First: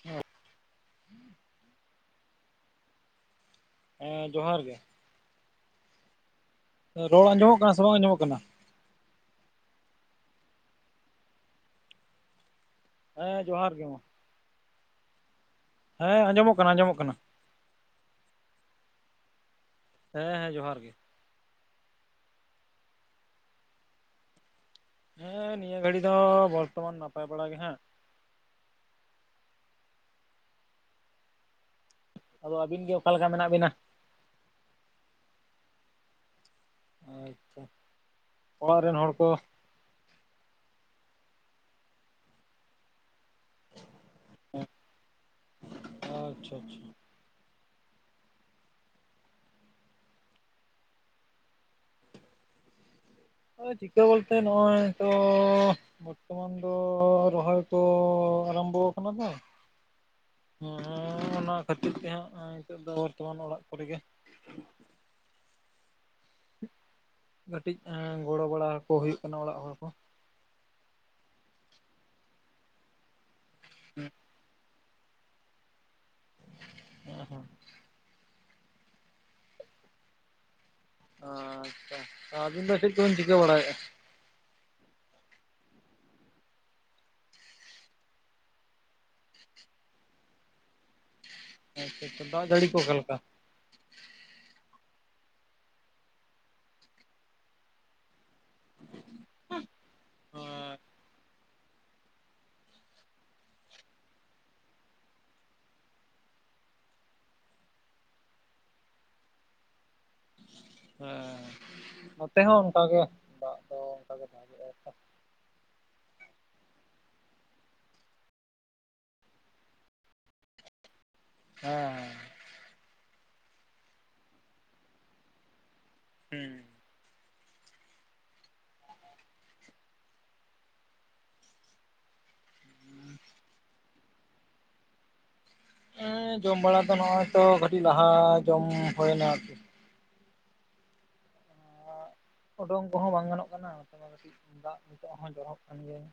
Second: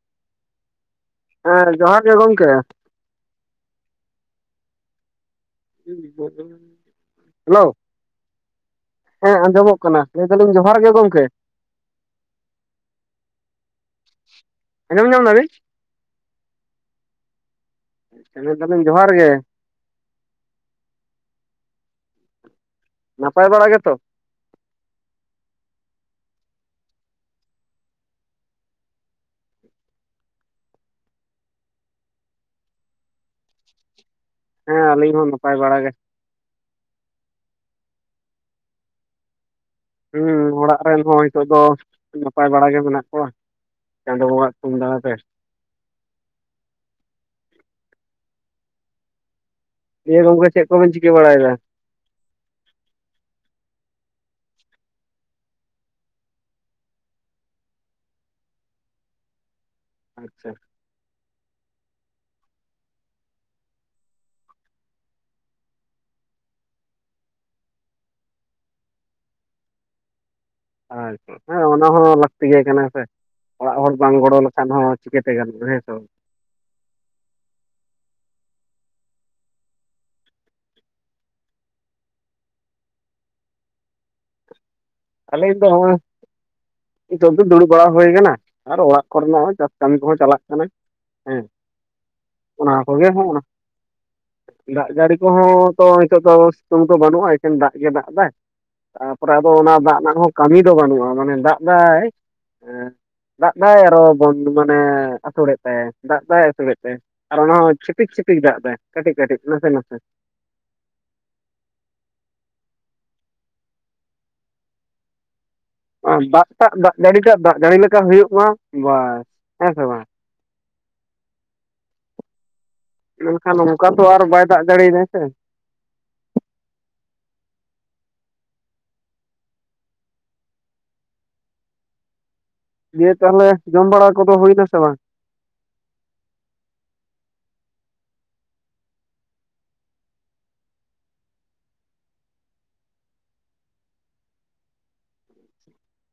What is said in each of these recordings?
ᱦᱮᱸ ᱦᱮᱸ ᱡᱚᱦᱟᱨ ᱜᱮ ᱜᱚᱝᱠᱮ ᱦᱮᱸ ᱡᱚᱦᱟᱨ ᱜᱮ [unintelligible] ᱨᱚᱲ ᱟᱸᱡᱚᱢᱚᱜ ᱦᱮᱞᱳ ᱠᱟᱱᱟ ᱥᱮ ᱵᱟᱝ ᱟᱸᱡᱚᱢᱚᱜ ᱠᱟᱱᱟ? ᱦᱮᱸ ᱟᱸᱡᱚᱢᱚᱜ ᱠᱟᱱᱟ ᱞᱟᱹᱭ ᱫᱟᱞᱤᱧ ᱡᱚᱦᱟᱨ ᱜᱮ ᱜᱚᱢᱠᱮ? ᱦᱮᱸ ᱡᱚᱦᱟᱨ ᱜᱮ ᱢᱟ ᱟᱡᱚᱢ ᱧᱟᱢ ᱫᱟᱵᱤᱱ? ᱦᱮᱸ ᱟᱸᱡᱚᱢᱚᱜ ᱠᱟᱱᱟ ᱟᱸᱡᱚᱢᱚᱜ ᱠᱟᱱᱟ ᱿ ᱞᱟᱹᱤᱫᱟᱞᱤᱧ ᱡᱚᱦᱟᱨ ᱜᱮᱼᱼ ᱦᱮᱸ ᱦᱮᱸ ᱡᱚᱦᱟᱨ ᱜᱮ ᱱᱟᱯᱟᱭ ᱵᱟᱲᱟ ᱜᱮᱛᱚ? ᱦᱮᱸ ᱱᱤᱭᱟᱹ ᱜᱷᱟᱹᱲᱤ ᱫᱚ ᱵᱚᱨᱛᱚᱢᱟᱱ ᱱᱟᱯᱟᱭ ᱵᱟᱲᱟ ᱜᱮ ᱦᱟᱜ᱾ ᱟᱫᱚ ᱟᱹᱵᱤᱱ ᱜᱮ ᱚᱠᱟᱞᱮ ᱞᱮᱠᱟ ᱢᱮᱱᱟᱜ ᱵᱤᱱᱟ? ᱦᱮᱸ ᱟᱹᱞᱤᱧ ᱦᱚᱸ ᱱᱟᱯᱟᱭ ᱵᱟᱲᱟᱟᱜ ᱜᱮ᱾ ᱟᱪᱪᱷᱟ ᱚᱲᱟᱜ ᱨᱮᱱ ᱦᱚᱲ ᱠᱚ? ᱦᱮᱸ ᱚᱲᱟᱜ ᱨᱮᱱ ᱦᱚᱸ ᱱᱤᱛᱚᱜ ᱫᱚ ᱱᱟᱯᱟᱭ ᱵᱟᱲᱟ ᱜᱮ ᱢᱮᱱᱟᱜ ᱠᱚᱣᱟ᱾ ᱪᱟᱸᱫᱚ ᱵᱚᱝᱜᱟ ᱟᱜ ᱛᱷᱩᱢ ᱫᱟᱲᱮ ᱛᱮ ᱟᱪᱪᱷᱟ, ᱟᱪᱪᱷᱟ ᱤᱭᱟᱹ ᱜᱚᱢᱠᱮ ᱪᱮᱫ ᱠᱚᱵᱮᱱ ᱪᱤᱠᱟᱹ ᱵᱟᱲᱟᱭᱮᱫᱟ? ᱦ ᱴᱷᱤᱠᱟᱹ ᱵᱚᱞᱛᱮ ᱱᱚᱚᱭ ᱛᱚᱼᱼ ᱵᱚᱨᱛᱚ ᱢᱟᱱ ᱫᱚ ᱨᱚᱦᱚᱭ ᱫᱚ ᱟᱨᱟᱢᱵᱚ ᱟᱠᱟᱱᱟ ᱛᱚ ᱟᱪᱪᱷᱟ ᱦᱮ ᱚᱱᱟ ᱠᱷᱟᱹᱛᱤᱨ ᱛᱮ ᱦᱟᱸᱜ ᱱᱤᱛᱚᱜ ᱫᱚ ᱵᱚᱨᱛᱚᱢᱟᱱ ᱚᱲᱟᱜ ᱠᱚᱨᱮ ᱜᱮᱼᱼ ᱠᱟᱹᱴᱤᱡ ᱜᱚᱲᱚ ᱵᱟᱲᱟ ᱠᱚ ᱦᱩᱭᱩᱜ ᱠᱟᱱᱟ ᱚᱲᱟᱜ ᱦᱚᱲ ᱠᱚ᱾ ᱟᱪᱪᱷᱟ ᱦᱮᱸ ᱚᱱᱟ ᱦᱚᱸ ᱞᱟᱹᱠᱛᱤ ᱜᱮ ᱠᱟᱱᱟ ᱥᱮ ᱚᱲᱟᱜ ᱦᱚᱲ ᱵᱟᱝ ᱜᱚᱲᱚ ᱞᱮ ᱠᱷᱟᱱ ᱦᱚᱸ ᱪᱤᱠᱛᱮ ᱜᱟᱱᱚᱜ-ᱟ ᱦᱮᱸ ᱥᱮ ᱵᱟᱝ ᱦᱮᱸ ᱦᱮᱸ ᱟᱪᱪᱷᱟ ᱟᱤᱱ ᱫᱚ ᱪᱮᱫᱟᱜ ᱠᱚ ᱰᱤᱱ ᱪᱤᱠᱟ ᱵᱟᱲᱟᱭᱟ ᱮᱟ᱾ ᱟᱹᱞᱤᱧ ᱫᱚᱼᱼ ᱱᱤᱛᱚᱝ ᱫᱚ, ᱫᱩᱲᱩᱵ ᱵᱟᱲᱟ ᱦᱩᱭ ᱟᱠᱟᱱᱟ ᱟᱨ ᱚᱲᱟᱜ ᱠᱚᱨᱮ ᱱᱟᱜ ᱦᱚᱸ, ᱪᱟᱥ ᱠᱟᱹᱢᱤ ᱠᱚᱦᱚᱸ, ᱪᱟᱞᱟᱜ ᱠᱟᱱᱟ ᱾ ᱦᱮᱸ, ᱟᱪᱪᱷᱟ ᱟᱪᱪᱷᱟ ᱫᱟᱜ ᱡᱟᱹᱲᱤ ᱠᱚ ᱚᱱᱟ ᱚᱠᱟ ᱠᱚᱜᱮ ᱞᱮᱠᱟ? ᱦᱚᱸ, ᱫᱟᱜ ᱡᱟᱹᱲᱤ ᱠᱚᱦᱚᱸ ᱛᱚ, ᱱᱤᱛᱚᱜ ᱫᱚ, ᱥᱤᱛᱩᱝ ᱫᱚ ᱵᱟᱹᱱᱩᱜᱼᱟ, ᱮᱠᱷᱮᱱ ᱫᱟᱜ ᱜᱮ ᱫᱟᱜ ᱮᱫᱟᱭ ᱾ ᱛᱟ ᱯᱚᱨᱮ ᱟᱫᱚ, ᱚᱱᱟ ᱫᱟᱜ ᱨᱮᱱᱟᱜ ᱦᱚᱸ, ᱠᱟᱹᱢᱤ ᱫᱚ ᱵᱟᱹᱱᱩᱜᱼᱟ, ᱢᱟᱱᱮ ᱫᱟᱜ ᱮᱫᱟᱭ ᱾ ᱫᱟᱜ ᱮᱫᱟᱭ, ᱟᱨᱚ ᱵᱚᱱ ᱢᱟᱱᱮ, ᱟᱹᱥᱩᱲᱮᱫ ᱛᱟᱭᱟ ᱾ ᱫᱟᱜ ᱮᱫᱟᱭ ᱟᱹᱥᱩᱲᱮᱫ ᱛᱟᱭᱟ ᱾ ᱟᱨ ᱚᱱᱟ ᱦᱚᱸ, ᱪᱷᱤᱯᱤᱠ ᱪᱷᱤᱯᱤᱠ ᱫᱟᱜ ᱮᱫᱟᱭ, ᱠᱟᱹᱴᱤᱡ ᱠᱟᱹᱴᱤᱡ, ᱱᱟᱥᱮ ᱱᱟᱥᱮ ᱦᱮᱸᱻ, ᱱᱚᱛᱮ ᱦᱚᱸ ᱚᱱᱠᱟ ᱜᱮ, ᱫᱟᱜ ᱮᱫᱟᱭ, ᱚᱱᱠᱟ ᱜᱮ ᱫᱟᱜ ᱮᱫᱟᱭ ᱾ ᱫᱟᱜ ᱴᱟᱜ, ᱫᱟᱜ ᱡᱟᱹᱲᱤ ᱴᱟᱜ, ᱫᱟᱜ ᱡᱟᱹᱲᱤ ᱞᱮᱠᱟ ᱦᱩᱭᱩᱜ ᱢᱟ, ᱵᱟᱥ, ᱦᱮᱸ ᱥᱮ ᱵᱟᱝ ᱾ ᱦᱮᱸᱻ ᱾ ᱢᱮᱱᱠᱷᱟᱱ ᱚᱱᱠᱟ ᱛᱚ, ᱟᱨ ᱵᱟᱭ ᱫᱟᱜ ᱡᱟᱹᱲᱤ ᱮᱫᱟᱭ ᱥᱮ? ᱦᱮᱸᱻ ᱾ ᱫᱤᱭᱮ ᱛᱟᱦᱚᱞᱮ, ᱡᱚᱢ ᱵᱟᱲᱟ ᱠᱚᱫᱚ, ᱦᱩᱭ ᱮᱱᱟ ᱥᱮ ᱵᱟᱝ? ᱮᱸᱻᱡᱚᱢ ᱵᱟᱲᱟ ᱫᱚ ᱱᱚᱜᱼᱚᱭ ᱛᱚ, ᱠᱟᱹᱴᱤᱡ ᱞᱟᱦᱟ, ᱡᱚᱢ ᱦᱩᱭᱮᱱᱟ, ᱟᱨᱠᱤ ᱾ ᱟᱸᱼ ᱩᱰᱩᱝ ᱠᱚᱦᱚᱸ, ᱵᱟᱝ ᱜᱟᱱᱚᱜ ᱠᱟᱱᱟ ᱾ ᱱᱚᱛᱮ ᱢᱟ, ᱠᱟᱹᱴᱤᱡ ᱫᱟᱜ, ᱱᱤᱛᱚᱜ ᱦᱚᱸ, ᱡᱚᱨᱚᱜ ᱠᱟᱱ ᱜᱮᱭᱟ ᱾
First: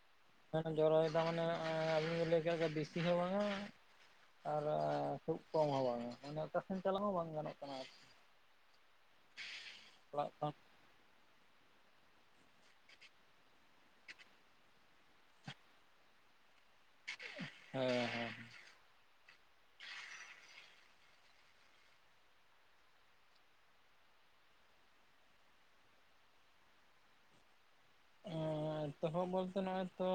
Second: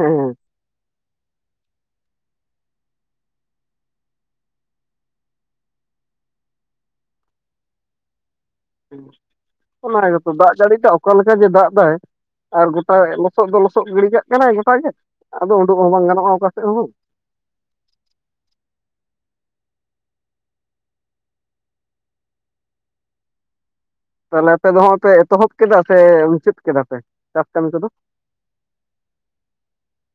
ᱮᱸᱻ ᱾ ᱚᱠᱟ ᱴᱟᱜ, ᱡᱚᱨᱚᱭ ᱮᱫᱟ, ᱢᱟᱱᱮ, ᱚᱸᱻᱭ [inaudible] ᱵᱤᱥᱤ ᱦᱚᱸ ᱵᱟᱝᱟ ᱾ ᱟᱨ, ᱠᱷᱩᱵ ᱠᱚᱢ ᱦᱚᱸ ᱵᱟᱝᱟ, ᱢᱟᱱᱮ, ᱚᱠᱟ ᱥᱮᱱ ᱪᱟᱞᱟᱜ ᱦᱚᱸ, ᱵᱟᱝ ᱜᱟᱱᱚᱜ ᱠᱟᱱᱟ, ᱟᱨᱠᱤ ᱾ ᱚᱱᱟ ᱚᱲᱟᱜ ᱜᱮᱛᱚ, ᱠᱷᱚᱱ᱾ ᱫᱟᱜ ᱡᱟᱹᱲᱤ ᱴᱟᱜ, ᱚᱠᱟ ᱞᱮᱠᱟ ᱡᱮ, ᱫᱟᱜ ᱮᱫᱟᱭ ᱾ ᱟᱨ, ᱜᱚᱴᱟ ᱞᱚᱥᱚᱫ ᱫᱚ, ᱞᱚᱥᱚᱫ ᱜᱤᱰᱤ ᱠᱟᱜ ᱠᱟᱱᱟᱭ ᱜᱚᱴᱟᱜ ᱜᱮ ᱾ ᱟᱫᱚ ᱩᱰᱩᱜ ᱦᱚᱸ, ᱵᱟᱝ ᱜᱟᱱᱚᱜᱼᱟ, ᱚᱠᱟ ᱥᱮᱫ ᱦᱚᱸ ᱾ ᱵᱟᱝ [inaudible] ᱦᱮᱸ ᱦᱮᱸ ᱾ ᱛᱟᱦᱟᱞᱮ, ᱟᱯᱮ ᱫᱚ ᱦᱟᱸᱜ ᱯᱮ, ᱮᱛᱚᱦᱚᱵ ᱠᱮᱫᱟ ᱥᱮ, ᱢᱩᱪᱟᱹᱫ ᱠᱮᱫᱟ ᱯᱮ, ᱪᱟᱥ ᱠᱟᱹᱢᱤ ᱠᱚᱫᱚ? ᱦᱮᱸᱻ, ᱮᱛᱚᱦᱚᱵ ᱵᱚᱞᱛᱮ, ᱱᱚᱜᱼᱚᱭ ᱛᱚ,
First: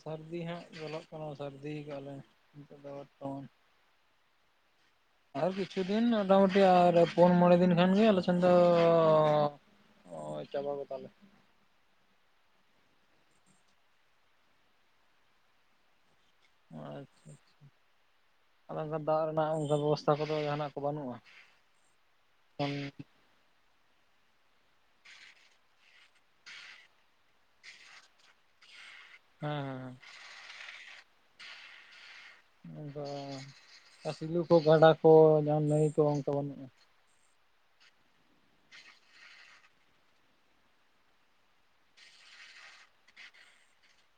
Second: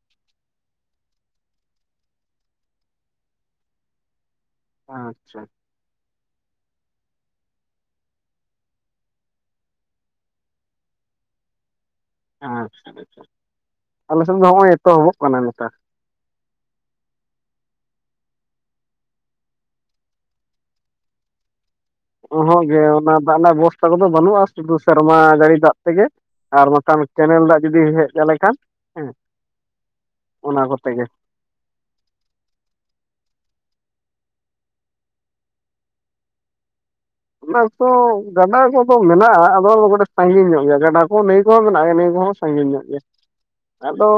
ᱥᱟᱹᱨᱫᱤ ᱦᱟᱸᱜ ᱧᱚᱞᱚᱜ ᱠᱟᱱᱟ, ᱥᱟᱹᱨᱫᱤ ᱟᱠᱟᱜᱼᱟ ᱞᱮ ᱾ ᱱᱤᱛᱚᱜ ᱫᱚ ᱛᱚ [unintelligible] ᱟᱸᱻᱪ ᱾ ᱟᱨ ᱠᱤᱪᱷᱩ ᱫᱤᱱ, ᱢᱳᱴᱟ ᱢᱩᱴᱤ ᱟᱨ ᱯᱩᱱ ᱢᱚᱬᱮ ᱫᱤᱱ, ᱠᱷᱟᱱ ᱜᱮ, ᱟᱞᱮ ᱥᱮᱱ ᱫᱚᱻ ᱦᱚᱭ, ᱪᱟᱵᱟ ᱜᱚᱫᱟᱞᱮ ᱾ ᱟᱻᱪᱪᱷᱟ, ᱟᱞᱮ ᱥᱮᱫ ᱫᱚ, ᱦᱚᱸᱜᱼᱚᱭ ᱮᱛᱚᱦᱚᱵᱚᱜ ᱠᱟᱱᱟ, ᱱᱮᱛᱟᱨ ᱟᱻᱪᱪᱷᱟ, ᱪᱪᱷᱟ ᱟᱼᱪᱪᱷᱟ ᱾ ᱟᱫᱚ, ᱚᱱᱠᱟᱱ ᱫᱟᱜ ᱨᱮᱱᱟᱜ, ᱚᱱᱠᱟ ᱵᱮᱵᱚᱥᱛᱷᱟ ᱠᱚᱫᱚ, ᱡᱟᱦᱟᱱᱟᱜ ᱠᱚ, ᱵᱟᱹᱱᱩᱜᱼᱟ ᱾ ᱩᱸᱼᱦᱩᱸᱜ ᱜᱮ, ᱚᱱᱟ ᱫᱟᱜ ᱨᱮᱱᱟᱜ, ᱵᱮᱵᱚᱥᱛᱷᱟ ᱠᱚᱫᱚ ᱵᱟᱹᱱᱩᱜᱼᱟ, ᱥᱩᱫᱩ ᱥᱮᱨᱢᱟ ᱜᱟᱹᱲᱤ ᱫᱟᱜ ᱛᱮᱜᱮ ᱾ ᱟᱨ ᱵᱟᱠᱷᱟᱱ, ᱠᱮᱱᱮᱞ ᱫᱟᱜ ᱡᱩᱫᱤ, ᱦᱮᱡ ᱟᱞᱮ ᱠᱷᱟᱱ, ᱦᱮᱸ ᱾ ᱦᱮᱸᱻᱦᱮᱸᱻᱦᱮᱸ ᱾ ᱚᱱᱟ ᱠᱚᱛᱮ ᱜᱮ ᱾ ᱟᱫᱚ, ᱥᱤᱞᱩ ᱠᱚ, ᱜᱟᱰᱟ ᱠᱚ, ᱡᱟᱦᱟᱸ ᱱᱟᱹᱭ ᱠᱚ, ᱚᱱᱠᱟ ᱵᱟᱹᱱᱩᱜᱼᱟ ᱾ ᱚᱱᱟ ᱠᱚ, ᱜᱟᱰᱟ ᱠᱚᱫᱚ ᱢᱮᱱᱟᱜᱼᱟ ᱾ ᱟᱫᱚ, ᱚᱱᱟ ᱠᱟᱹᱴᱤᱡ ᱥᱟᱺᱜᱤᱧ ᱧᱚᱜ ᱜᱮᱭᱟ ᱾ ᱜᱟᱰᱟ ᱠᱚ, ᱱᱟᱹᱭ ᱠᱚᱦᱚᱸ, ᱢᱮᱱᱟᱜ ᱜᱮᱭᱟ, ᱱᱟᱹᱭ ᱠᱚᱦᱚᱸ ᱾ ᱥᱟᱺᱜᱤᱧ ᱧᱚᱜ ᱜᱮᱭᱟ ᱾ ᱟᱫᱚ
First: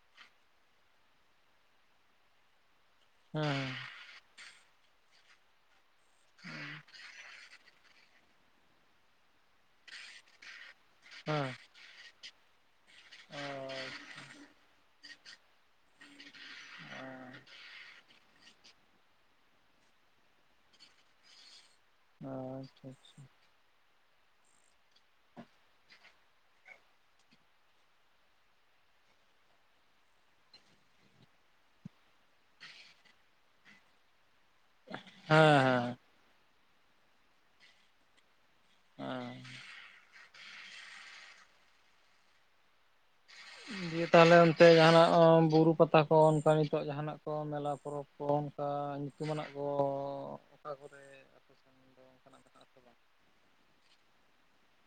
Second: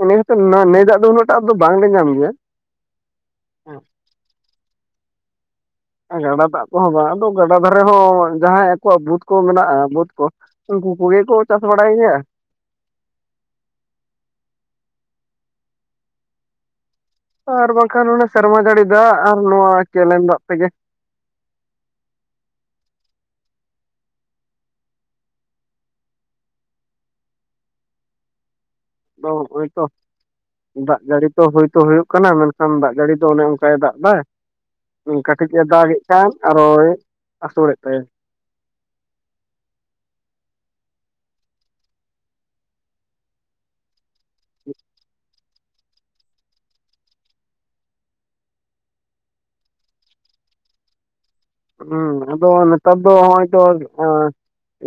ᱩᱱᱤᱦᱚᱸᱛᱚ ᱱᱟᱼᱱᱟᱹᱭ ᱫᱟᱜ ᱫᱚ, ᱩᱱᱟᱹᱜ ᱴᱟᱜ ᱫᱚ, ᱵᱟᱝ ᱞᱮ ᱧᱟᱢ ᱜᱮᱭᱟ ᱾ ᱦᱮᱸᱻ ᱾ ᱜᱟᱰᱟ ᱫᱟᱜ ᱠᱚᱦᱚᱸ ᱵᱟᱝ, ᱟᱫᱚ, ᱜᱟᱰᱟ ᱫᱷᱟᱨᱮ ᱦᱚᱸ, ᱡᱟᱦᱟᱸᱭ ᱟᱠᱚᱣᱟᱜ ᱵᱟᱹᱫᱽ ᱠᱚ ᱢᱮᱱᱟᱜᱼᱟ, ᱵᱟᱹᱫᱽ ᱠᱚ, ᱩᱱᱠᱩ ᱠᱚᱜᱮ ᱠᱚ, ᱪᱟᱥ ᱵᱟᱰᱟᱭ ᱜᱮᱭᱟ ᱾ ᱟᱻᱪᱪᱷᱟ ᱾ ᱟᱨ ᱵᱟᱝᱠᱷᱟᱱ, ᱚᱱᱮ ᱥᱮᱨᱢᱟ ᱡᱟᱹᱲᱤ ᱫᱟᱜ, ᱟᱨ ᱱᱚᱣᱟ ᱠᱮᱞᱮᱱ ᱫᱟᱜ ᱛᱮᱜᱮ ᱾ ᱟᱻ ᱪᱪᱷᱟ ᱟᱪᱪᱷᱟ ᱾ ᱫᱚᱸᱜ, ᱚᱼᱤᱭ ᱛᱚ ᱾ ᱫᱟᱜ ᱡᱟᱹᱲᱤ ᱛᱚ, ᱦᱩᱭ ᱛᱳ ᱦᱩᱭᱩᱜ ᱠᱟᱱᱟ ᱾ ᱢᱮᱱᱠᱷᱟᱱ ᱫᱟᱜ ᱡᱟᱹᱲᱤ ᱫᱚ, ᱚᱱᱮ ᱚᱱᱠᱟᱭ ᱫᱟᱜ ᱮᱫᱟ ᱾ ᱠᱟᱹᱴᱤᱡ ᱮ ᱦᱮᱸ ᱦᱮᱸ ᱫᱟᱜᱮᱫ ᱠᱷᱟᱱ ᱟᱨᱚᱭ ᱟᱹᱥᱩᱲᱮᱫ ᱛᱟᱭᱟ᱾ ᱦᱮᱸ ᱫᱤᱭᱮ ᱛᱟᱦᱚᱞᱮ ᱚᱱᱛᱮ ᱡᱟᱦᱟᱱᱟᱜ ᱵᱩᱨᱩ ᱯᱟᱛᱟᱼᱼ ᱠᱚ ᱚᱱᱠᱟ ᱱᱤᱛᱚᱜ ᱡᱟᱦᱟᱱᱟᱜ ᱠᱚ ᱢᱮᱞᱟ ᱯᱚᱨᱚᱵᱽ ᱠᱚ ᱚᱱᱠᱟ ᱧᱩᱛᱩᱢᱟᱱᱟᱜ ᱠᱚ, ᱚᱠᱟ ᱠᱚᱨᱮ ᱟᱯᱮ ᱥᱮᱱ ᱫᱚ ᱦᱩᱸ ᱚᱱᱠᱟᱱᱟᱜ ᱟᱫᱚ ᱢᱮᱱᱟᱜ ᱟᱥᱮ ᱱᱮᱛᱟᱨ ᱵᱟᱝ? ᱫᱚ ᱦᱚᱜ-ᱚᱭ ᱛᱚᱼᱼ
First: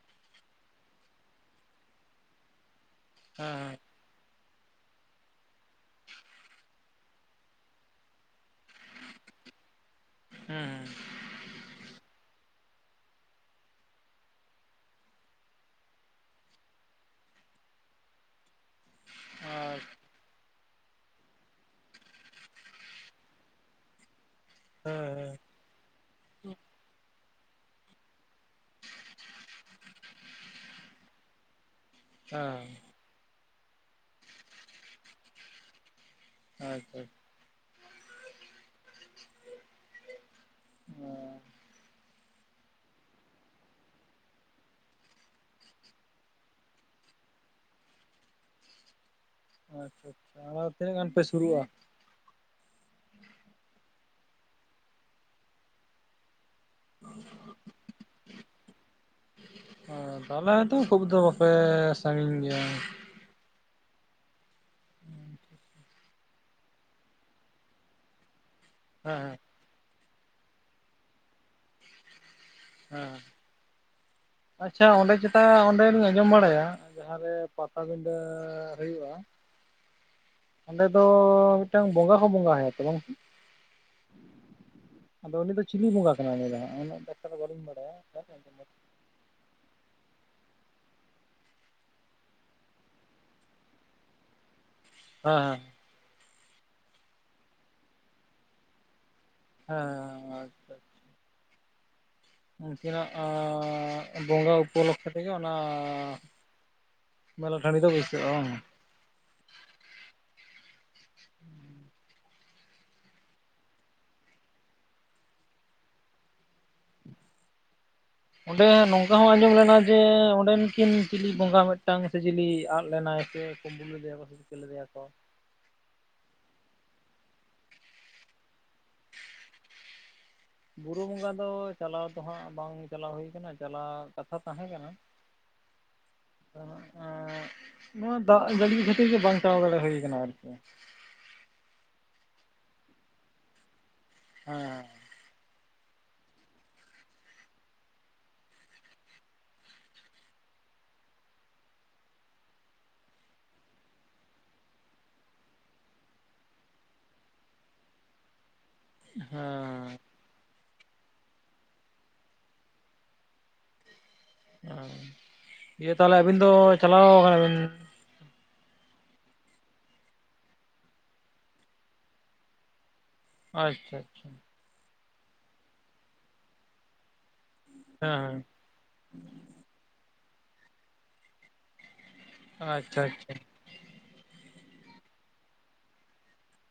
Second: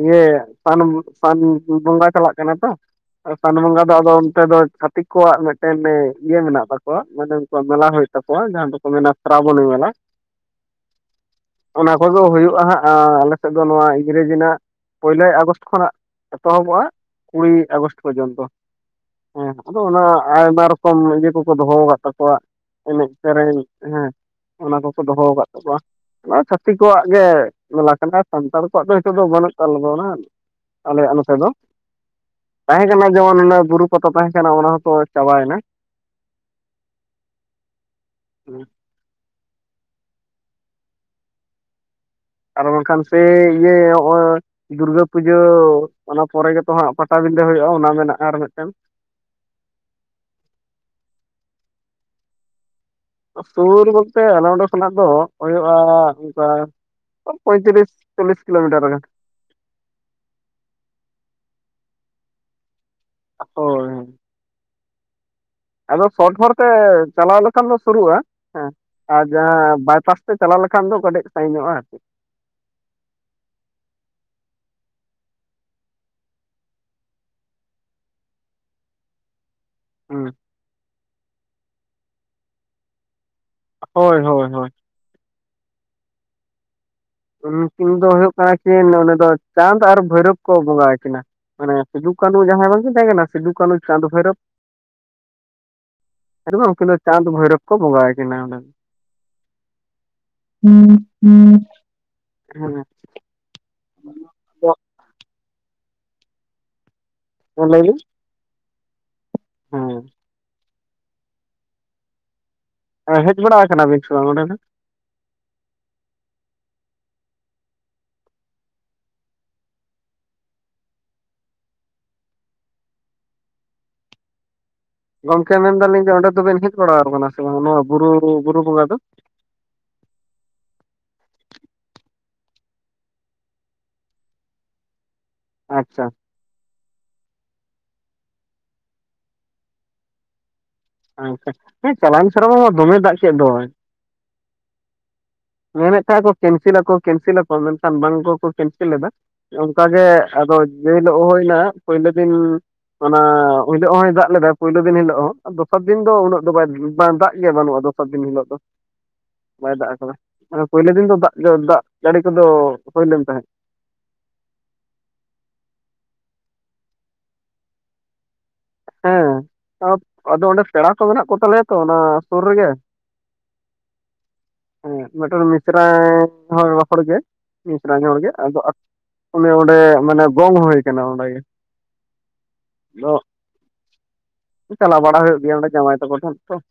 ᱤᱭᱟᱹ ᱥᱟᱱ ᱥᱟᱱ ᱵᱚᱸᱜᱟ ᱪᱟᱞᱟᱜ ᱠᱟᱱᱟ ᱛᱚ ᱥᱟᱱ ᱦᱮᱸ ᱵᱚᱸᱜᱟᱼᱼ ᱫᱚ ᱟᱫᱚ ᱚᱱᱛᱮ ᱫᱚ ᱪᱷᱟᱹᱛᱤᱠ ᱠᱚᱣᱟᱜ ᱢᱤᱫᱴᱮᱱ ᱤᱭᱟᱹ ᱢᱮᱱᱟᱜ ᱛᱟᱠᱚᱣᱟ ᱢᱟᱱᱮ ᱩᱱᱠᱩᱣᱟᱜ ᱢᱮᱞᱟ ᱦᱩᱭᱩᱜ ᱛᱟᱠᱚᱣᱟ ᱡᱟᱦᱟᱸ ᱫᱚᱠᱚ ᱢᱮᱱᱟᱼᱼ ᱥᱨᱟᱵᱚᱱᱤ ᱢᱮᱞᱟ᱾ ᱦᱩᱸ ᱦᱩᱸ ᱚᱱᱟ ᱠᱚᱜᱮ ᱦᱩᱭᱩᱜᱼᱟ ᱦᱟᱸᱜ ᱟᱞᱮ ᱥᱮᱫ ᱫᱚ ᱱᱚᱣᱟ ᱤᱝᱨᱮᱡᱤ ᱨᱮᱱᱟᱜ ᱯᱳᱭᱞᱟᱭ ᱟᱜᱚᱥᱴ ᱠᱷᱚᱱᱟᱜ᱾ ᱮᱛᱚᱦᱚᱵᱚᱜᱼᱟ ᱠᱩᱲᱤ ᱟᱜᱚᱥᱴ ᱯᱚᱨᱡᱚᱱᱛᱚ᱾ ᱦᱮᱸ ᱟᱫᱚ ᱚᱱᱟ ᱟᱭᱢᱟ ᱨᱚᱠᱚᱢ ᱤᱭᱟᱹ ᱠᱚ᱾ ᱠᱚ ᱫᱚᱦᱚ ᱟᱠᱟᱫ ᱛᱟᱠᱚᱣᱟ ᱮᱱᱮᱡ ᱥᱮᱨᱮᱧ ᱦᱮᱸ ᱚᱱᱟ ᱠᱚᱠᱚ ᱫᱚᱦᱚ ᱦᱮᱸ ᱟᱠᱟᱫ ᱛᱟᱠᱚᱣᱟ᱾ ᱚᱱᱟ ᱪᱷᱟᱹᱛᱤᱠ ᱠᱚᱣᱟᱜ ᱜᱮ ᱢᱮᱞᱟ ᱠᱟᱱᱟ᱾ ᱥᱟᱱᱛᱟᱲ ᱠᱚᱣᱟᱜ ᱫᱚ ᱱᱤᱛᱚᱜ ᱫᱚ ᱵᱟᱹᱱᱩᱜ ᱛᱟᱞᱵᱚᱱᱟ ᱟᱞᱮᱭᱟᱜ ᱱᱚᱛᱮ ᱫᱚ᱾ ᱦᱮᱸ ᱛᱟᱦᱮᱸ ᱠᱟᱱᱟ ᱡᱮᱢᱚᱱ ᱚᱱᱟ ᱵᱩᱨᱩ ᱯᱟᱛᱟ ᱛᱟᱦᱮᱸ ᱠᱟᱱᱟ ᱚᱱᱟ ᱦᱚᱸᱛᱚ ᱪᱟᱵᱟᱭᱮᱱᱟ᱾ ᱟᱪᱪᱷᱟᱼᱼ ᱦᱮᱸ [unintelligible] ᱟᱨ ᱵᱟᱝ ᱠᱷᱟᱱ ᱥᱮ ᱤᱭᱟᱹ ᱱᱚᱜᱼᱚᱭ᱾ ᱫᱩᱨᱜᱟᱹ ᱯᱩᱡᱟᱹ ᱚᱱᱟ ᱯᱚᱨᱮ ᱜᱮᱛᱚ ᱦᱟᱸᱜ ᱯᱟᱴᱟᱵᱤᱸᱫᱟᱹ ᱦᱩᱭᱩᱜᱼᱟ ᱚᱱᱟ ᱢᱮᱱᱟᱜᱼᱟ ᱟᱨ ᱢᱤᱫᱴᱮᱱᱼᱼ ᱟᱪᱪᱷᱟ ᱟᱪᱷᱟ ᱟᱫᱚ ᱛᱤᱱᱟᱹᱜ ᱜᱟᱱ ᱯᱮ ᱥᱩᱨᱩᱜᱼᱟ? ᱥᱩᱨ ᱵᱚᱞᱛᱮ ᱟᱞᱮ ᱚᱸᱰᱮ ᱠᱷᱱᱟᱜ ᱫᱚ ᱦᱩᱭᱩᱜᱼᱟ ᱚᱱᱠᱟᱼᱼ ᱯᱚᱸᱭᱛᱨᱤᱥ ᱪᱚᱞᱤᱥ ᱠᱤᱞᱳᱢᱤᱴᱟᱨᱴ ᱜᱟᱱ᱾ ᱦᱮᱸ ᱛᱟᱦᱚᱞᱮ ᱛᱚ ᱠᱷᱩᱵ ᱫᱚ ᱵᱟᱯᱮ ᱥᱟᱺᱜᱤᱧ ᱜᱮᱭᱟ᱾ ᱦᱳᱭ ᱦᱮᱸ᱾ ᱦᱮᱸ [inaudible] ᱟᱫᱚ ᱥᱚᱴ ᱦᱚᱨ ᱛᱮ ᱪᱟᱞᱟᱣ ᱞᱮᱠᱷᱟᱱ ᱫᱚ ᱥᱩᱨᱩᱜᱼᱟ ᱦᱮᱸ ᱟᱨ ᱦᱮᱸ ᱡᱟᱦᱟᱸ ᱵᱟᱭᱯᱟᱥᱼᱼ ᱛᱮ ᱪᱟᱞᱟᱣ ᱞᱮᱠᱷᱟᱱ ᱫᱚ ᱠᱟᱹᱴᱤᱡ ᱥᱟᱜᱤᱧᱚᱜᱼᱟ ᱟᱨᱠᱤ᱾ ᱦᱮᱸ [unintelligible] ᱟᱪᱪᱷᱟ ᱚᱸᱰᱮ ᱪᱮᱛᱟ ᱚᱸᱰᱮ ᱞᱤᱧ ᱟᱸᱡᱚᱢ ᱵᱟᱲᱟᱭᱟ ᱡᱟᱦᱟᱸᱨᱮ ᱯᱟᱴᱟᱵᱤᱸᱰᱟᱹ ᱦᱩᱭᱩᱜᱼᱟ᱾ ᱦᱩᱸ ᱚᱸᱰᱮ ᱫᱚ ᱢᱤᱫᱴᱟᱝ ᱵᱚᱸᱜᱟ ᱦᱚᱸ ᱵᱚᱸᱜᱟ ᱛᱚ ᱵᱟᱝ᱾ ᱦᱳᱭ ᱦᱳᱭ ᱦᱳᱭ᱾ ᱟᱫᱚ ᱩᱱᱤ ᱫᱚ ᱪᱤᱞᱤ ᱵᱚᱸᱜᱟ ᱠᱟᱱᱟᱭ ᱩᱱᱤᱴᱟᱜ ᱫᱚ? ᱵᱟᱹᱞᱤᱧ ᱵᱟᱰᱟᱭᱟ ᱩᱱᱠᱤᱱ ᱫᱚ ᱦᱩᱭᱩᱜ ᱦᱮᱸ ᱠᱟᱱᱟ ᱠᱤᱱ ᱱᱚᱸᱰᱮ ᱫᱚ ᱪᱟᱸᱫᱽ ᱟᱨ ᱵᱷᱳᱭᱨᱳᱵ ᱠᱚ ᱵᱚᱸᱜᱟ ᱟᱹᱠᱤᱱᱟ᱾ ᱢᱟᱱᱮ ᱥᱤᱫᱩ ᱠᱟᱹᱱᱩ ᱡᱟᱦᱟᱸᱭ ᱵᱟᱝᱠᱤᱱ ᱛᱟᱦᱮᱸ ᱠᱟᱱᱟ ᱥᱤᱫᱩ ᱠᱟᱹᱱᱩ ᱪᱟᱸᱫᱳ ᱵᱷᱳᱭᱨᱚᱵ᱾ ᱦᱮᱸ ᱦᱮᱸ ᱵᱟᱝ ᱩᱱᱠᱤᱱ ᱫᱚ ᱪᱟᱸᱫᱽ ᱵᱷᱳᱨᱚᱵ ᱠᱚ ᱵᱚᱜᱟᱣᱟ ᱠᱤᱱᱟ ᱚᱰᱮ ᱫᱚ᱾ ᱦᱮᱸ ᱟᱪᱷᱟ᱾ ᱦᱮᱸ [inaudible] ᱩᱱᱠᱤᱱᱟᱜ ᱵᱚᱸᱜᱟ ᱫᱚ ᱩᱯᱚᱞᱚᱠᱠᱷᱮ ᱛᱮᱜᱮ ᱚᱱᱟᱼᱼ ᱢᱮᱞᱟ ᱦᱮᱸ ᱴᱷᱟᱺᱰᱤ ᱞᱟᱹᱭ ᱫᱚ ᱵᱤᱱ ᱵᱟᱭᱥᱟᱜ-ᱟ ᱵᱟᱝ, ᱦᱮᱸ ᱦᱮᱡ ᱵᱟᱲᱟ ᱟᱠᱟᱱᱟ ᱱᱟᱵᱤᱱ ᱥᱮ ᱵᱟᱝ ᱚᱰᱮ ᱫᱚ? ᱚᱸᱰᱮ ᱱᱚᱝᱠᱟ ᱦᱚᱸ ᱟᱸᱡᱚᱢ ᱞᱮᱱᱟ ᱡᱮ ᱚᱸᱰᱮᱱ ᱠᱤᱱ ᱪᱤᱞᱤ ᱵᱚᱸᱜᱟ ᱢᱤᱫᱴᱟᱝ ᱥᱮ ᱪᱤᱞᱤ ᱟᱫ ᱞᱮᱱᱟᱭ ᱥᱮ ᱠᱩᱢᱵᱩ ᱞᱮᱫᱮᱭᱟᱠᱚ ᱥᱮ ᱪᱤᱠᱟᱹ ᱠᱮᱞᱞᱮᱭᱟ ᱠᱚ᱾ ᱜᱚᱝᱠᱮ ᱢᱮᱱ ᱫᱟᱞᱤᱧ ᱡᱮ ᱚᱸᱰᱮ ᱫᱚᱵᱮᱱ ᱦᱮᱡ ᱵᱟᱲᱟᱣ ᱠᱟᱱᱟ ᱥᱮ ᱵᱟᱝ ᱱᱚᱣᱟ ᱵᱩᱨᱩ, ᱵᱩᱨᱩ ᱵᱚᱸᱜᱟ ᱫᱚ? ᱵᱩᱨᱩ ᱵᱚᱸᱜᱟ ᱫᱚ ᱪᱟᱞᱟᱣ ᱫᱚ ᱦᱟᱸᱜ ᱵᱟᱝ ᱪᱟᱞᱟᱣ ᱦᱩᱭ ᱟᱠᱟᱱᱟ ᱪᱟᱞᱟᱣ ᱠᱟᱛᱷᱟ ᱛᱟᱦᱮᱸ ᱠᱟᱱᱟ ᱟᱪᱪᱷᱟ ᱾ ᱟᱸᱜ ᱱᱚᱣᱟ ᱫᱟᱜᱽ ᱡᱟᱹᱲᱤ ᱠᱷᱟᱹᱛᱤᱨ ᱜᱮ ᱵᱟᱝ ᱪᱟᱞᱟᱣ ᱫᱟᱲᱮ ᱦᱩᱭ ᱟᱠᱟᱱᱟ ᱟᱨᱠᱤ ᱾ ᱟᱪᱪᱷᱟ ᱦᱮᱸ ᱪᱟᱞᱟᱣ ᱥᱮᱨᱢᱟ ᱢᱟ ᱫᱚᱢᱮ ᱫᱟᱜᱽ ᱠᱮᱫ ᱫᱚᱭ ᱾ ᱦᱟᱸ ᱾ ᱢᱮᱱᱮᱫ ᱛᱟᱦᱮᱸᱜ ᱠᱚ ᱠᱮᱱᱥᱮᱞ ᱞᱟᱠᱚ ᱠᱮᱱᱥᱮᱞ ᱞᱟᱠᱚ ᱢᱮᱱᱠᱷᱟᱱ ᱵᱟᱝ ᱠᱚᱠᱚ ᱠᱮᱱᱥᱮᱞ ᱮᱫᱟ ᱾ ᱚᱱᱠᱟ ᱜᱮ ᱟᱫᱚ ᱡᱮᱦᱤᱞᱚᱜ ᱦᱩᱭᱮᱱᱟ ᱯᱳᱭᱞᱳ ᱫᱤᱱ ᱚᱱᱟ ᱩᱞᱚᱜ ᱦᱚᱭ ᱫᱟᱜᱽ ᱞᱮᱫᱟ ᱯᱩᱭᱞᱩ ᱫᱤᱱ ᱦᱤᱞᱚᱜ ᱦᱚᱸ ᱾ ᱫᱚᱥᱟᱨ ᱫᱤᱱ ᱫᱚ ᱩᱱᱟᱹᱜ ᱫᱚ ᱵᱟᱭ ᱵᱟᱝ ᱫᱟᱜᱽ ᱜᱮ ᱵᱟᱹᱱᱩᱜᱼᱟ ᱫᱚᱥᱟᱨ ᱫᱤᱱ ᱦᱤᱞᱚᱜ ᱫᱚ ᱾ ᱦᱟᱸ ᱾ ᱵᱟᱭ ᱫᱟᱜᱽ ᱟᱠᱟᱫᱟ ᱢᱟᱱᱮ ᱯᱩᱭᱞᱩ ᱫᱤᱱ ᱫᱚ ᱫᱟᱜᱽ ᱫᱟᱜᱽ ᱡᱟᱹᱲᱤ ᱠᱚᱫᱚ ᱦᱩᱭ ᱞᱮᱱ ᱛᱟᱦᱮᱸᱜ ᱾ ᱚᱸ ᱤᱭᱟᱹ ᱛᱟᱦᱞᱮ ᱟᱵᱤᱱ ᱫᱚ ᱪᱟᱞᱟᱣ ᱣᱟᱠᱟᱱᱟ ᱵᱤᱱ? ᱦᱮᱸ ᱟᱫᱚ ᱚᱸᱰᱮ ᱯᱮᱲᱟ ᱠᱚ ᱢᱮᱱᱟᱜ ᱠᱚ ᱛᱟᱞᱮᱭᱟ ᱛᱚ ᱚᱱᱟ ᱥᱩᱨ ᱨᱮᱜᱮ ᱾ ᱟᱪᱪᱷᱟ ᱟᱪᱪᱷᱟ ᱾ ᱦᱮᱸ ᱢᱤᱫᱴᱚᱱ ᱢᱤᱥᱨᱟ ᱦᱚᱲᱜᱮ ᱢᱤᱥᱨᱟᱹᱧ ᱦᱮᱸ ᱦᱚᱲᱜᱮ ᱟᱫᱚ ᱟᱠ ᱚᱱᱮ ᱚᱸᱰᱮ ᱢᱟᱱᱮ ᱜᱚᱝ ᱦᱩᱭ ᱟᱠᱟᱱᱟ ᱚᱸᱰᱮ ᱜᱮ ᱾ ᱟᱪᱪᱷᱟ ᱟᱪᱪᱷᱟ ᱾ ᱪᱟᱞᱟᱣ ᱵᱟᱲᱟ ᱦᱩᱭᱩᱜ ᱜᱮᱭᱟ ᱚᱸᱰᱮ ᱡᱟᱢᱟᱭ ᱛᱟᱠᱚ ᱴᱷᱮᱱ ᱛᱚ ᱾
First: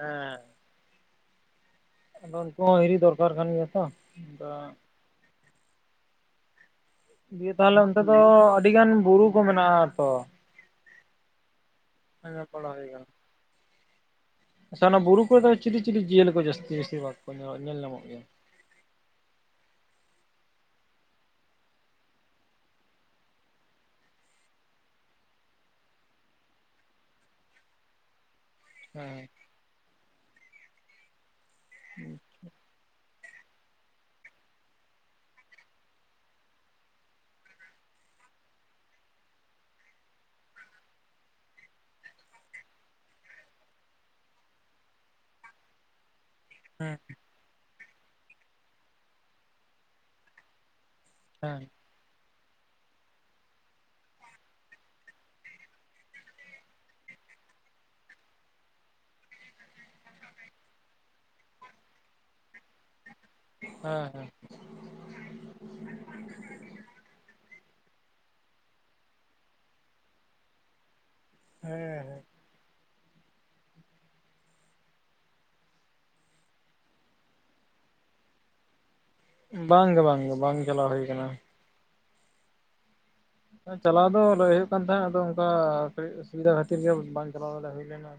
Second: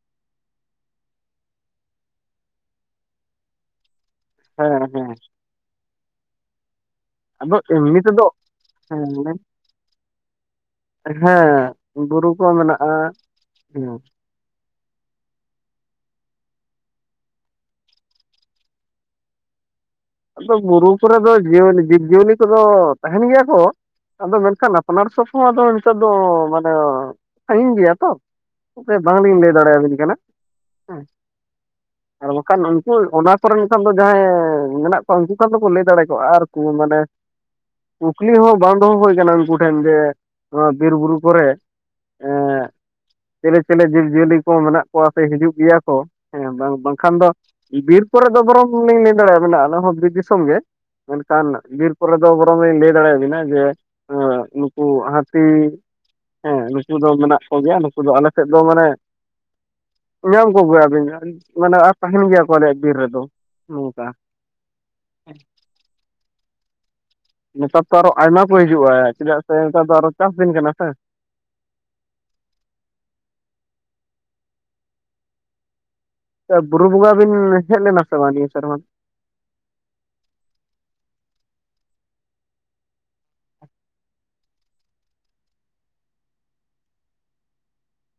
ᱦᱮᱸ ᱾ ᱟᱫᱚ ᱩᱱᱠᱩ ᱦᱚᱸ ᱦᱤᱨᱤ ᱫᱚᱨᱠᱟᱨ ᱠᱟᱱ ᱜᱮᱭᱟ ᱛᱚ ᱾ ᱦᱮᱸ ᱦᱮᱸ ᱾ ᱤᱭᱟᱹ ᱟᱫᱚ ᱛᱟᱞᱦᱮ ᱚᱱᱛᱮ ᱮᱢᱱᱤ ᱫᱚ ᱛᱮᱫᱚ ᱟᱹᱰᱤ ᱜᱟᱱ ᱦᱮᱸ ᱵᱩᱨᱩ ᱠᱚ ᱢᱮᱱᱟᱜᱼᱟ ᱛᱚ ᱾ ᱦᱮᱸ ᱵᱩᱨᱩ ᱠᱚ ᱵᱟᱲᱟ ᱦᱩᱭ ᱢᱮᱱᱟᱜᱼᱟ ᱠᱟᱱᱟ ᱦᱩᱸ ᱾ ᱟᱪᱪᱷᱟ ᱚᱱᱟ ᱵᱩᱨᱩ ᱠᱚᱨᱮ ᱫᱚ ᱪᱤᱞᱤ ᱪᱤᱞᱤ ᱡᱤᱭᱟᱹᱞᱤ ᱠᱚ ᱡᱟᱹᱥᱛᱤ ᱵᱤᱥᱤ ᱵᱟᱠᱚ ᱧᱮᱞ, ᱧᱮᱞ ᱧᱟᱢᱚᱜ ᱜᱮᱭᱟ ᱾ ᱟᱫᱚ ᱵᱩᱨᱩ ᱠᱚᱨᱮ ᱫᱚ ᱡᱤᱭᱟᱹᱞᱤ ᱡᱤᱵᱽ ᱡᱤᱭᱟᱹᱞᱤ ᱠᱚᱫᱚ ᱛᱟᱦᱮᱸᱱ ᱜᱮᱭᱟ ᱠᱚ᱾ ᱟᱫᱚ ᱢᱮᱱᱠᱷᱟᱱ ᱟᱯᱱᱟᱨ ᱥᱚᱯᱥᱚᱢᱚᱭ ᱦᱚᱸ ᱫᱚ ᱱᱤᱛᱚᱜ ᱫᱚ ᱢᱟᱱᱮ ᱥᱟᱺᱜᱤᱧ ᱜᱮᱭᱟ ᱛᱚ ᱾ ᱱᱚᱛᱮ ᱵᱟᱝ ᱦᱮᱸ ᱞᱤᱧ ᱞᱟᱹᱭ ᱫᱟᱲᱮ ᱭᱟᱵᱤᱱ ᱠᱟᱱᱟ ᱦᱮᱸ ᱾ ᱦᱩᱸ ᱾ ᱵᱟᱠᱷᱟᱱ ᱩᱱᱠᱩ ᱚᱱᱟ ᱠᱚᱨᱮᱱ ᱠᱷᱚᱱ ᱫᱚ ᱡᱟᱦᱟᱸᱭ ᱢᱮᱱᱟᱜ ᱩᱱᱠᱩ ᱠᱷᱟᱱ ᱫᱚᱠᱚ ᱞᱟᱹᱭ ᱫᱟᱲᱮ ᱠᱚᱼᱟ ᱟᱨ ᱠᱩ ᱢᱟᱱᱮ ᱠᱩᱠᱞᱤ ᱦᱚᱸ ᱵᱟᱝ ᱫᱚᱦᱚ ᱦᱩᱭ ᱠᱟᱱᱟ ᱩᱱᱠᱩ ᱴᱷᱮᱱ ᱡᱮ ᱱᱚᱣᱟ ᱵᱤᱨ ᱵᱩᱨᱩ ᱠᱚᱨᱮ ᱮᱸᱜ ᱪᱮᱞᱮ ᱪᱮᱞᱮ ᱡᱤᱵᱽᱼᱡᱤᱭᱟᱹᱞᱤ ᱠᱚ ᱢᱮᱱᱟᱜ ᱠᱚᱣᱟ ᱥᱮ ᱦᱤᱡᱩᱜ ᱜᱮᱭᱟ ᱠᱚ ᱾ ᱦᱮᱸ ᱵᱟᱝ ᱵᱟᱝᱠᱷᱟᱱ ᱫᱚ ᱵᱤᱨ ᱠᱚᱨᱮ ᱫᱚ ᱵᱚᱨᱚᱝ ᱞᱤᱧ ᱞᱟᱹᱭ ᱫᱟᱲᱮᱭᱟᱜ ᱵᱮᱱᱟ ᱟᱞᱮ ᱦᱚᱸ ᱵᱤᱨ ᱫᱤᱥᱚᱢ ᱜᱮ ᱾ ᱢᱮᱱᱠᱟᱱ ᱦᱮᱸ ᱦᱮᱸ ᱵᱤᱨ ᱠᱚᱨᱮ ᱫᱚ ᱵᱚᱨᱚᱤᱧ ᱞᱟᱹᱭ ᱫᱟᱲᱮ ᱭᱟᱵᱤᱱᱟ ᱡᱮ ᱱᱩᱠᱩ ᱦᱟᱹᱛᱤ ᱦᱮᱸ ᱱᱩᱠᱩ ᱫᱚ ᱢᱮᱱᱟᱜ ᱠᱚᱜᱮᱭᱟ ᱱᱩᱠᱩ ᱫᱚ ᱟᱞᱮ ᱥᱮᱫ ᱫᱚ ᱢᱟᱱᱮ ᱧᱟᱢ ᱠᱚᱜᱮᱭᱟᱵᱤᱱ ᱢᱟᱱᱮ ᱟᱨ ᱛᱟᱦᱮᱸᱱ ᱜᱮᱭᱟ ᱠᱚ ᱟᱞᱮᱭᱟᱜ ᱵᱤᱨ ᱨᱮᱫᱚ ᱱᱚᱝᱠᱟ᱾ ᱦᱮᱸ ᱦᱮᱸ ᱦᱮᱸ ᱟᱪ ᱾ ᱱᱮᱛᱟᱨ ᱛᱚ ᱟᱨᱚ ᱟᱭᱢᱟ ᱠᱚ ᱦᱤᱡᱩᱜᱼᱟ ᱪᱮᱫᱟᱜ ᱥᱮ ᱱᱮᱛᱟᱨ ᱫᱚ ᱟᱨᱚ ᱪᱟᱥ ᱫᱤᱱ ᱠᱟᱱᱟ ᱥᱮ ᱾ ᱦᱮᱸ ᱦᱮᱸ ᱾ ᱵᱩᱨᱩ ᱵᱚᱸᱜᱟ ᱵᱤᱱ ᱦᱮᱡ ᱞᱮᱱᱟ ᱥᱮ ᱵᱟᱝ ᱱᱤᱭᱟᱹ ᱥᱮᱨᱢᱟ? ᱵᱟᱝᱜᱮ ᱵᱟᱝᱜᱮ ᱵᱟᱝ ᱪᱟᱞᱟᱣ ᱦᱩᱭ ᱭᱟᱠᱟᱱᱟ ᱾ ᱪᱟᱞᱟᱣ ᱫᱚ ᱞᱟᱹᱭ ᱦᱳᱭᱳᱜ ᱠᱟᱱ ᱛᱟᱦᱮᱸᱫ ᱟᱫᱚ ᱚᱱᱠᱟ ᱠᱟᱹᱴᱤᱡ ᱚᱥᱩᱵᱤᱫᱟ ᱠᱷᱟᱹᱛᱤᱨ ᱜᱮ ᱵᱟᱝ ᱪᱟᱞᱟᱣ ᱵᱟᱲᱮ ᱦᱳᱭ ᱞᱮᱱᱟ᱾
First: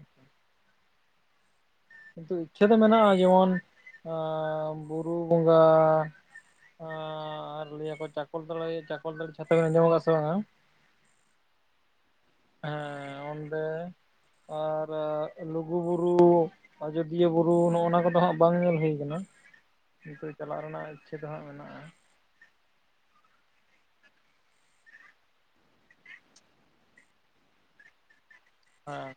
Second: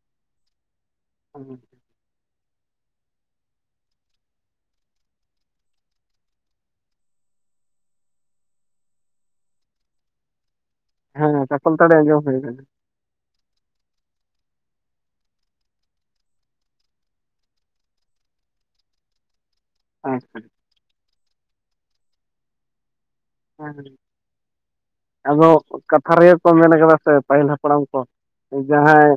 [unintelligible] ᱠᱤᱱᱛᱩ ᱤᱪᱪᱷᱟᱹ ᱫᱚ ᱢᱮᱱᱟᱜᱼᱟ ᱡᱮᱢᱚᱱ ᱵᱩᱨᱩ ᱵᱚᱸᱜᱟᱼᱼ ᱟᱨ ᱞᱮᱭᱟ ᱠᱚ ᱪᱟᱠᱚᱞ ᱛᱚᱞᱮ ᱪᱟᱠᱚᱞ ᱛᱚᱞᱮ ᱪᱷᱟᱛᱟ ᱵᱮᱱ ᱟᱸᱡᱚᱢᱚᱜᱼᱟ ᱥᱮ ᱵᱟᱝᱼᱟ? ᱦᱮᱸ ᱪᱟᱠᱚᱞ ᱛᱟᱨᱤ ᱟᱡᱚᱢ ᱦᱳᱭ ᱠᱟᱱᱟ᱾ ᱦᱮᱸ ᱚᱸᱰᱮ ᱟᱨ ᱞᱩᱜᱩ ᱵᱩᱨᱩᱼᱼ ᱟᱡᱚᱫᱤᱭᱟᱹ ᱵᱩᱨᱩ ᱱᱚᱜᱼᱱᱟ ᱠᱚᱫᱚ ᱦᱟᱸᱜ ᱵᱟᱝ ᱧᱮᱞ ᱦᱩᱭ ᱠᱟᱱᱟ ᱱᱤᱛᱚᱜ ᱟᱪᱪᱷᱟ ᱪᱟᱞᱟᱜ ᱨᱮᱱᱟᱜᱼᱼ ᱪᱷᱮᱫ ᱦᱟᱸᱜ ᱢᱮᱱᱟᱜᱼᱟ᱾ ᱦᱮᱸ ᱟᱫᱚ ᱠᱟᱛᱷᱟ ᱨᱮᱜᱮ ᱠᱚ ᱢᱮᱱ ᱠᱟᱫᱟ ᱥᱮ ᱯᱟᱹᱦᱤᱞ ᱦᱟᱯᱲᱟᱢ ᱠᱚᱼᱼ ᱦᱮᱸ ᱡᱟᱦᱟᱸᱭ,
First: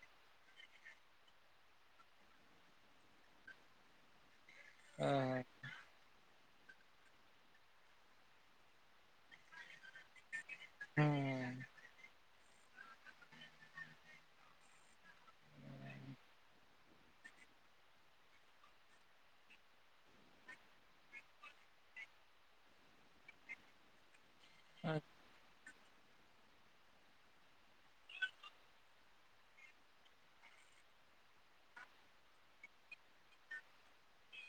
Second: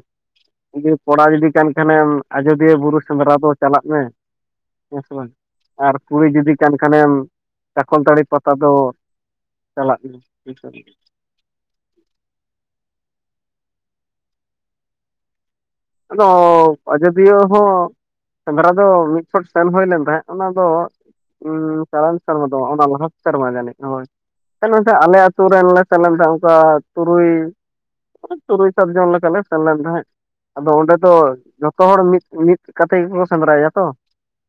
ᱡᱩ ᱠᱚᱲᱟ ᱡᱩᱫᱤ ᱠᱟᱱ ᱠᱷᱟᱱᱮᱢ ᱟᱡᱚᱫᱤᱭᱟᱹ ᱵᱩᱨᱩ ᱥᱮᱸᱫᱽᱨᱟ ᱫᱚ ᱪᱟᱞᱟᱜ ᱢᱮ ᱦᱮᱸᱥᱮ ᱵᱟᱝ ᱟᱨ ᱠᱩᱲᱤ ᱡᱩᱫᱤ ᱠᱟᱱ ᱠᱷᱟᱱᱮᱢ ᱪᱟᱠᱚᱞᱛᱟᱹᱲᱤ ᱯᱟᱛᱟ ᱫᱚᱼᱼ ᱪᱟᱞᱟᱜ ᱢᱮ ᱦᱮᱸ ᱟᱫᱚ ᱟᱡᱚᱫᱤᱭᱟᱹ ᱦᱚᱸ ᱥᱮᱸᱫᱽᱨᱟ ᱫᱚ ᱢᱤᱫ ᱥᱚᱴ ᱥᱮᱱ ᱦᱳᱭ ᱞᱮᱱ ᱛᱟᱦᱮᱸᱡ ᱚᱱᱟ ᱫᱚᱼᱼ ᱪᱟᱞᱟᱣ ᱮᱱ ᱥᱚᱨᱢᱟ ᱫᱚ ᱚᱱᱟ ᱞᱟᱦᱟ ᱥᱮᱨᱢᱟ ᱡᱟᱹᱱᱤᱡ ᱦᱳᱭ ᱱᱟᱠᱷᱟᱡ ᱦᱮᱸ ᱟᱞᱮ ᱟᱹᱛᱩ ᱨᱮᱱ ᱞᱮᱼᱼ ᱥᱮᱱ ᱞᱮᱱ ᱛᱟᱦᱮᱸᱱ ᱚᱱᱠᱟ ᱛᱩᱨᱩᱭ ᱛᱩᱨᱩᱭ ᱥᱟᱛ ᱡᱚᱱ ᱞᱮᱠᱟ ᱞᱮ ᱥᱮᱱ ᱞᱮᱱ ᱛᱟᱦᱮᱸᱫ ᱟᱫᱚ ᱚᱸᱰᱮ ᱫᱚ ᱡᱷᱚᱛᱚ ᱦᱚᱲ ᱢᱤᱫ ᱢᱤᱫ ᱠᱟᱛᱮ ᱜᱮᱠᱚ ᱥᱮᱸᱫᱽᱨᱟᱭᱟ ᱛᱚᱼᱼ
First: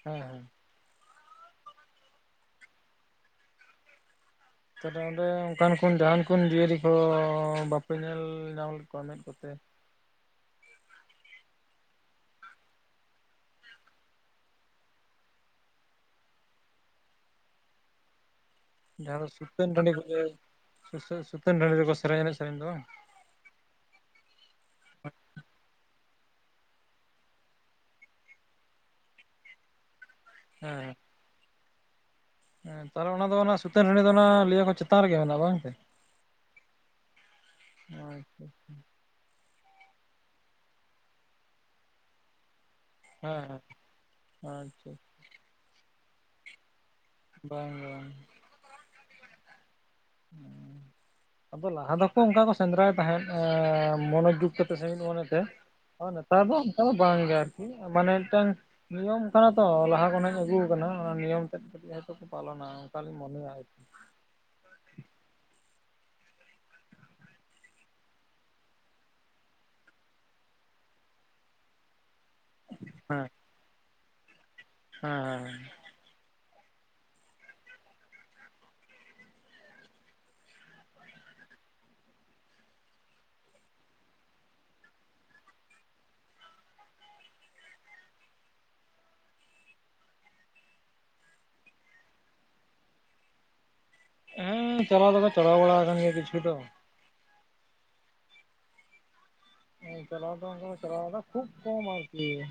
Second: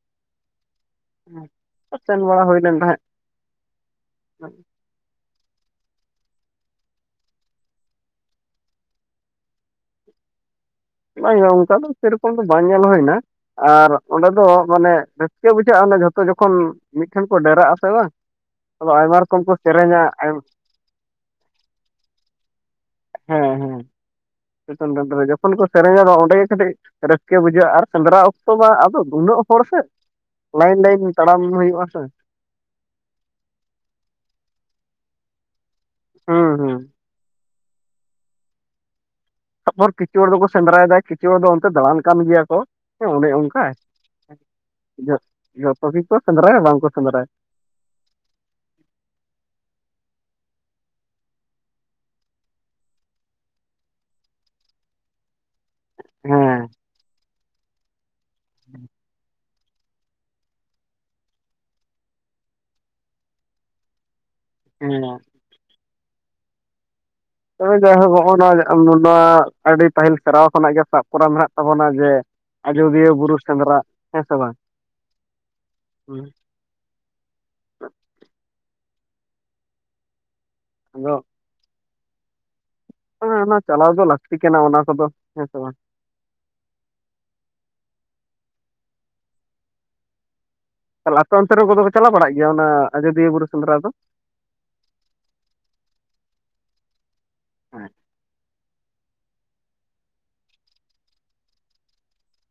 ᱦᱮᱸ ᱦᱮᱸ ᱥᱮᱱ ᱵᱟᱲᱟ ᱦᱳᱭ ᱞᱮᱱ ᱛᱟᱦᱮᱸᱡ ᱛᱟᱞᱮ ᱚᱸᱰᱮ ᱚᱱᱠᱟᱱ ᱠᱚ ᱡᱟᱦᱟᱱ ᱠᱚ ᱡᱤᱭᱟᱹᱞᱤ ᱠᱚ ᱵᱟᱯᱮ ᱧᱮᱞ ᱧᱟᱢ ᱞᱮᱫ ᱠᱚᱣᱟ ᱢᱮᱫ ᱠᱚᱛᱮ ᱵᱟᱝᱭᱟ ᱚᱱᱠᱟ ᱫᱚ ᱥᱮᱨᱚᱠᱚᱢ ᱫᱚ ᱵᱟᱝ ᱧᱮᱞ ᱦᱳᱭᱱᱟ ᱟᱨ ᱚᱸᱰᱮ ᱫᱚ ᱢᱟᱱᱮ ᱨᱟᱹᱥᱠᱟᱹ ᱵᱩᱡᱷᱟᱹᱜᱼᱟ ᱚᱱᱮ ᱡᱷᱚᱛᱚ ᱡᱚᱠᱷᱚᱱ ᱢᱤᱫᱴᱷᱮᱱ ᱠᱚ ᱰᱮᱨᱟᱜ ᱟᱥᱮ ᱵᱟᱝ᱾ ᱟᱫᱚ ᱟᱭᱢᱟ ᱨᱚᱠᱚᱢ ᱠᱚ ᱥᱮᱨᱮᱧᱟᱼᱼ ᱥᱩᱥᱳ ᱥᱩᱛᱟᱹᱱ ᱰᱟᱺᱰᱤ ᱨᱮᱠᱚ ᱥᱮᱨᱮᱧ ᱮᱱᱮᱡ ᱥᱮᱨᱮᱧ ᱫᱚ ᱵᱟᱝ ᱦᱮᱸ ᱦᱮᱸ ᱪᱮᱛᱟᱱ ᱴᱟᱸᱰ ᱨᱮ ᱡᱚᱠᱷᱚᱱ ᱠᱚ ᱥᱮᱨᱮᱧᱟ ᱚᱸᱰᱮ ᱜᱮ ᱠᱟᱹᱴᱤᱡᱼᱼ ᱨᱟᱹᱥᱠᱟᱹ ᱵᱩᱡᱷᱟᱹᱜ-ᱟ ᱟᱨ ᱥᱮᱸᱫᱽᱨᱟ ᱚᱠᱛᱚ ᱢᱟ ᱟᱫᱚ ᱱᱩᱱᱟᱹᱜ ᱦᱚᱲ ᱥᱮᱼᱼ ᱞᱟᱭᱤᱱ ᱦᱮᱸ ᱞᱟᱭᱤᱱ ᱛᱟᱲᱟᱢ ᱦᱩᱭᱩᱜᱼᱟ ᱥᱮ ᱦᱮᱸ ᱛᱟᱦᱚᱞᱮ ᱚᱱᱟ ᱫᱚ ᱚᱱᱟ ᱥᱩᱛᱟᱹᱱ ᱴᱟᱹᱰᱤ ᱫᱚ ᱚᱱᱟ ᱞᱟᱹᱭᱟ ᱠᱚ ᱪᱮᱛᱟᱱ ᱨᱮᱜᱮ ᱢᱮᱱᱟᱜ-ᱟ ᱵᱟᱝ ᱥᱮ? ᱦᱩᱸ ᱦᱩᱸ [unintelligible] ᱛᱟᱨᱯᱚᱨ ᱠᱤᱪᱷᱩ ᱦᱚᱲ ᱫᱚᱠᱚ ᱥᱮᱸᱫᱽᱨᱟᱭ ᱮᱫᱟ ᱠᱤᱪᱷᱩ ᱦᱚᱲ ᱫᱚ ᱚᱱᱛᱮ ᱫᱟᱬᱟᱱ ᱠᱟᱱ ᱜᱮᱭᱟ ᱠᱚ ᱦᱮᱸ ᱚᱱᱮ ᱚᱱᱠᱟ ᱦᱮᱸ ᱟᱪᱪᱷᱟ ᱡᱚᱛᱚ ᱜᱮᱠᱚ ᱥᱮᱸᱫᱽᱨᱟᱭᱟ ᱵᱟᱝ ᱠᱚ ᱥᱮᱸᱫᱽᱨᱟᱭᱟ᱾ ᱵᱟᱝ ᱵᱟᱝ ᱟᱫᱚ ᱞᱟᱦᱟ ᱫᱚᱠᱚ ᱚᱱᱠᱟ ᱠᱚ ᱥᱮᱸᱫᱽᱨᱟᱭ ᱛᱟᱦᱮᱸᱫ ᱢᱚᱱᱮ ᱡᱩᱜ ᱛᱮ ᱥᱮ ᱢᱤᱫ ᱢᱚᱱᱮ ᱛᱮ ᱦᱚᱸ ᱱᱮᱛᱟᱨ ᱫᱚ ᱦᱮᱸ ᱚᱱᱠᱟ ᱫᱚ ᱵᱟᱝ ᱜᱮ ᱟᱨᱠᱤ ᱢᱟᱱᱮ ᱢᱤᱫ ᱴᱟᱝ ᱱᱤᱭᱚᱢᱼᱼ ᱠᱟᱱᱟ ᱛᱚ ᱞᱟᱦᱟ ᱠᱷᱚᱱᱟᱜ ᱤᱧ ᱟᱹᱜᱩ ᱟᱠᱟᱱᱟ ᱚᱱᱟ ᱱᱤᱭᱚᱢ ᱛᱮᱫ ᱠᱟᱹᱴᱤᱡ ᱦᱚᱭᱛᱳ ᱠᱚ ᱯᱟᱞᱚᱱᱟ ᱚᱱᱠᱟᱞᱤᱧ ᱢᱚᱱᱮᱭᱟ ᱦᱚᱭᱛᱚ ᱦᱮᱸ ᱛᱚᱵᱮ ᱡᱟᱭᱦᱳᱠ ᱱᱚᱜᱼᱚ ᱱᱚᱣᱟ ᱱᱚᱣᱟ ᱟᱹᱰᱤ ᱯᱟᱹᱦᱤᱞ ᱥᱮᱨᱣᱟ ᱠᱷᱚᱱᱟᱜ ᱜᱮ ᱥᱟᱵ ᱠᱚᱨᱟᱣ ᱢᱮᱱᱟᱜ ᱛᱟᱵᱚᱱᱟ ᱡᱮᱼᱼ ᱟᱡᱚᱫᱷᱤᱭᱟᱹ ᱵᱩᱨᱩ ᱥᱮᱸᱫᱽᱨᱟ ᱦᱮᱸ ᱥᱮ ᱵᱟᱝ ᱦᱮᱸᱻ ᱦᱩᱸ ᱟᱫᱚ ᱚᱱᱟ ᱪᱟᱞᱟᱣ ᱫᱚ ᱞᱟᱹᱠᱛᱤ ᱠᱟᱱᱟ ᱚᱱᱟ ᱠᱚᱫᱚ ᱦᱮᱸ ᱥᱮ ᱵᱟᱝ? ᱪᱟᱞᱟᱣ ᱛᱚ ᱚᱱᱛᱮ ᱨᱮ ᱠᱚᱫᱚ ᱠᱚ ᱪᱟᱞᱟᱣ ᱵᱟᱲᱟᱜ ᱜᱮᱭᱟ ᱚᱱᱟ ᱟᱡᱚᱫᱤᱭᱟᱹ ᱵᱩᱨᱩ ᱥᱮᱸᱫᱽᱨᱟ ᱫᱚ? ᱦᱮᱸ ᱪᱟᱞᱟᱣ ᱫᱚᱠᱚ ᱪᱟᱞᱟᱣ ᱵᱟᱲᱟ ᱟᱠᱟᱱ ᱜᱮᱭᱟ ᱠᱤᱪᱷᱩ ᱫᱚ ᱾ ᱦᱮᱸᱜ ᱪᱟᱞᱟᱣ ᱠᱟᱱ ᱜᱮᱭᱟ ᱪᱟᱞᱟᱣ ᱫᱟ ᱠᱷᱩᱵᱽ ᱠᱚᱢ ᱟᱨᱠᱤ ᱾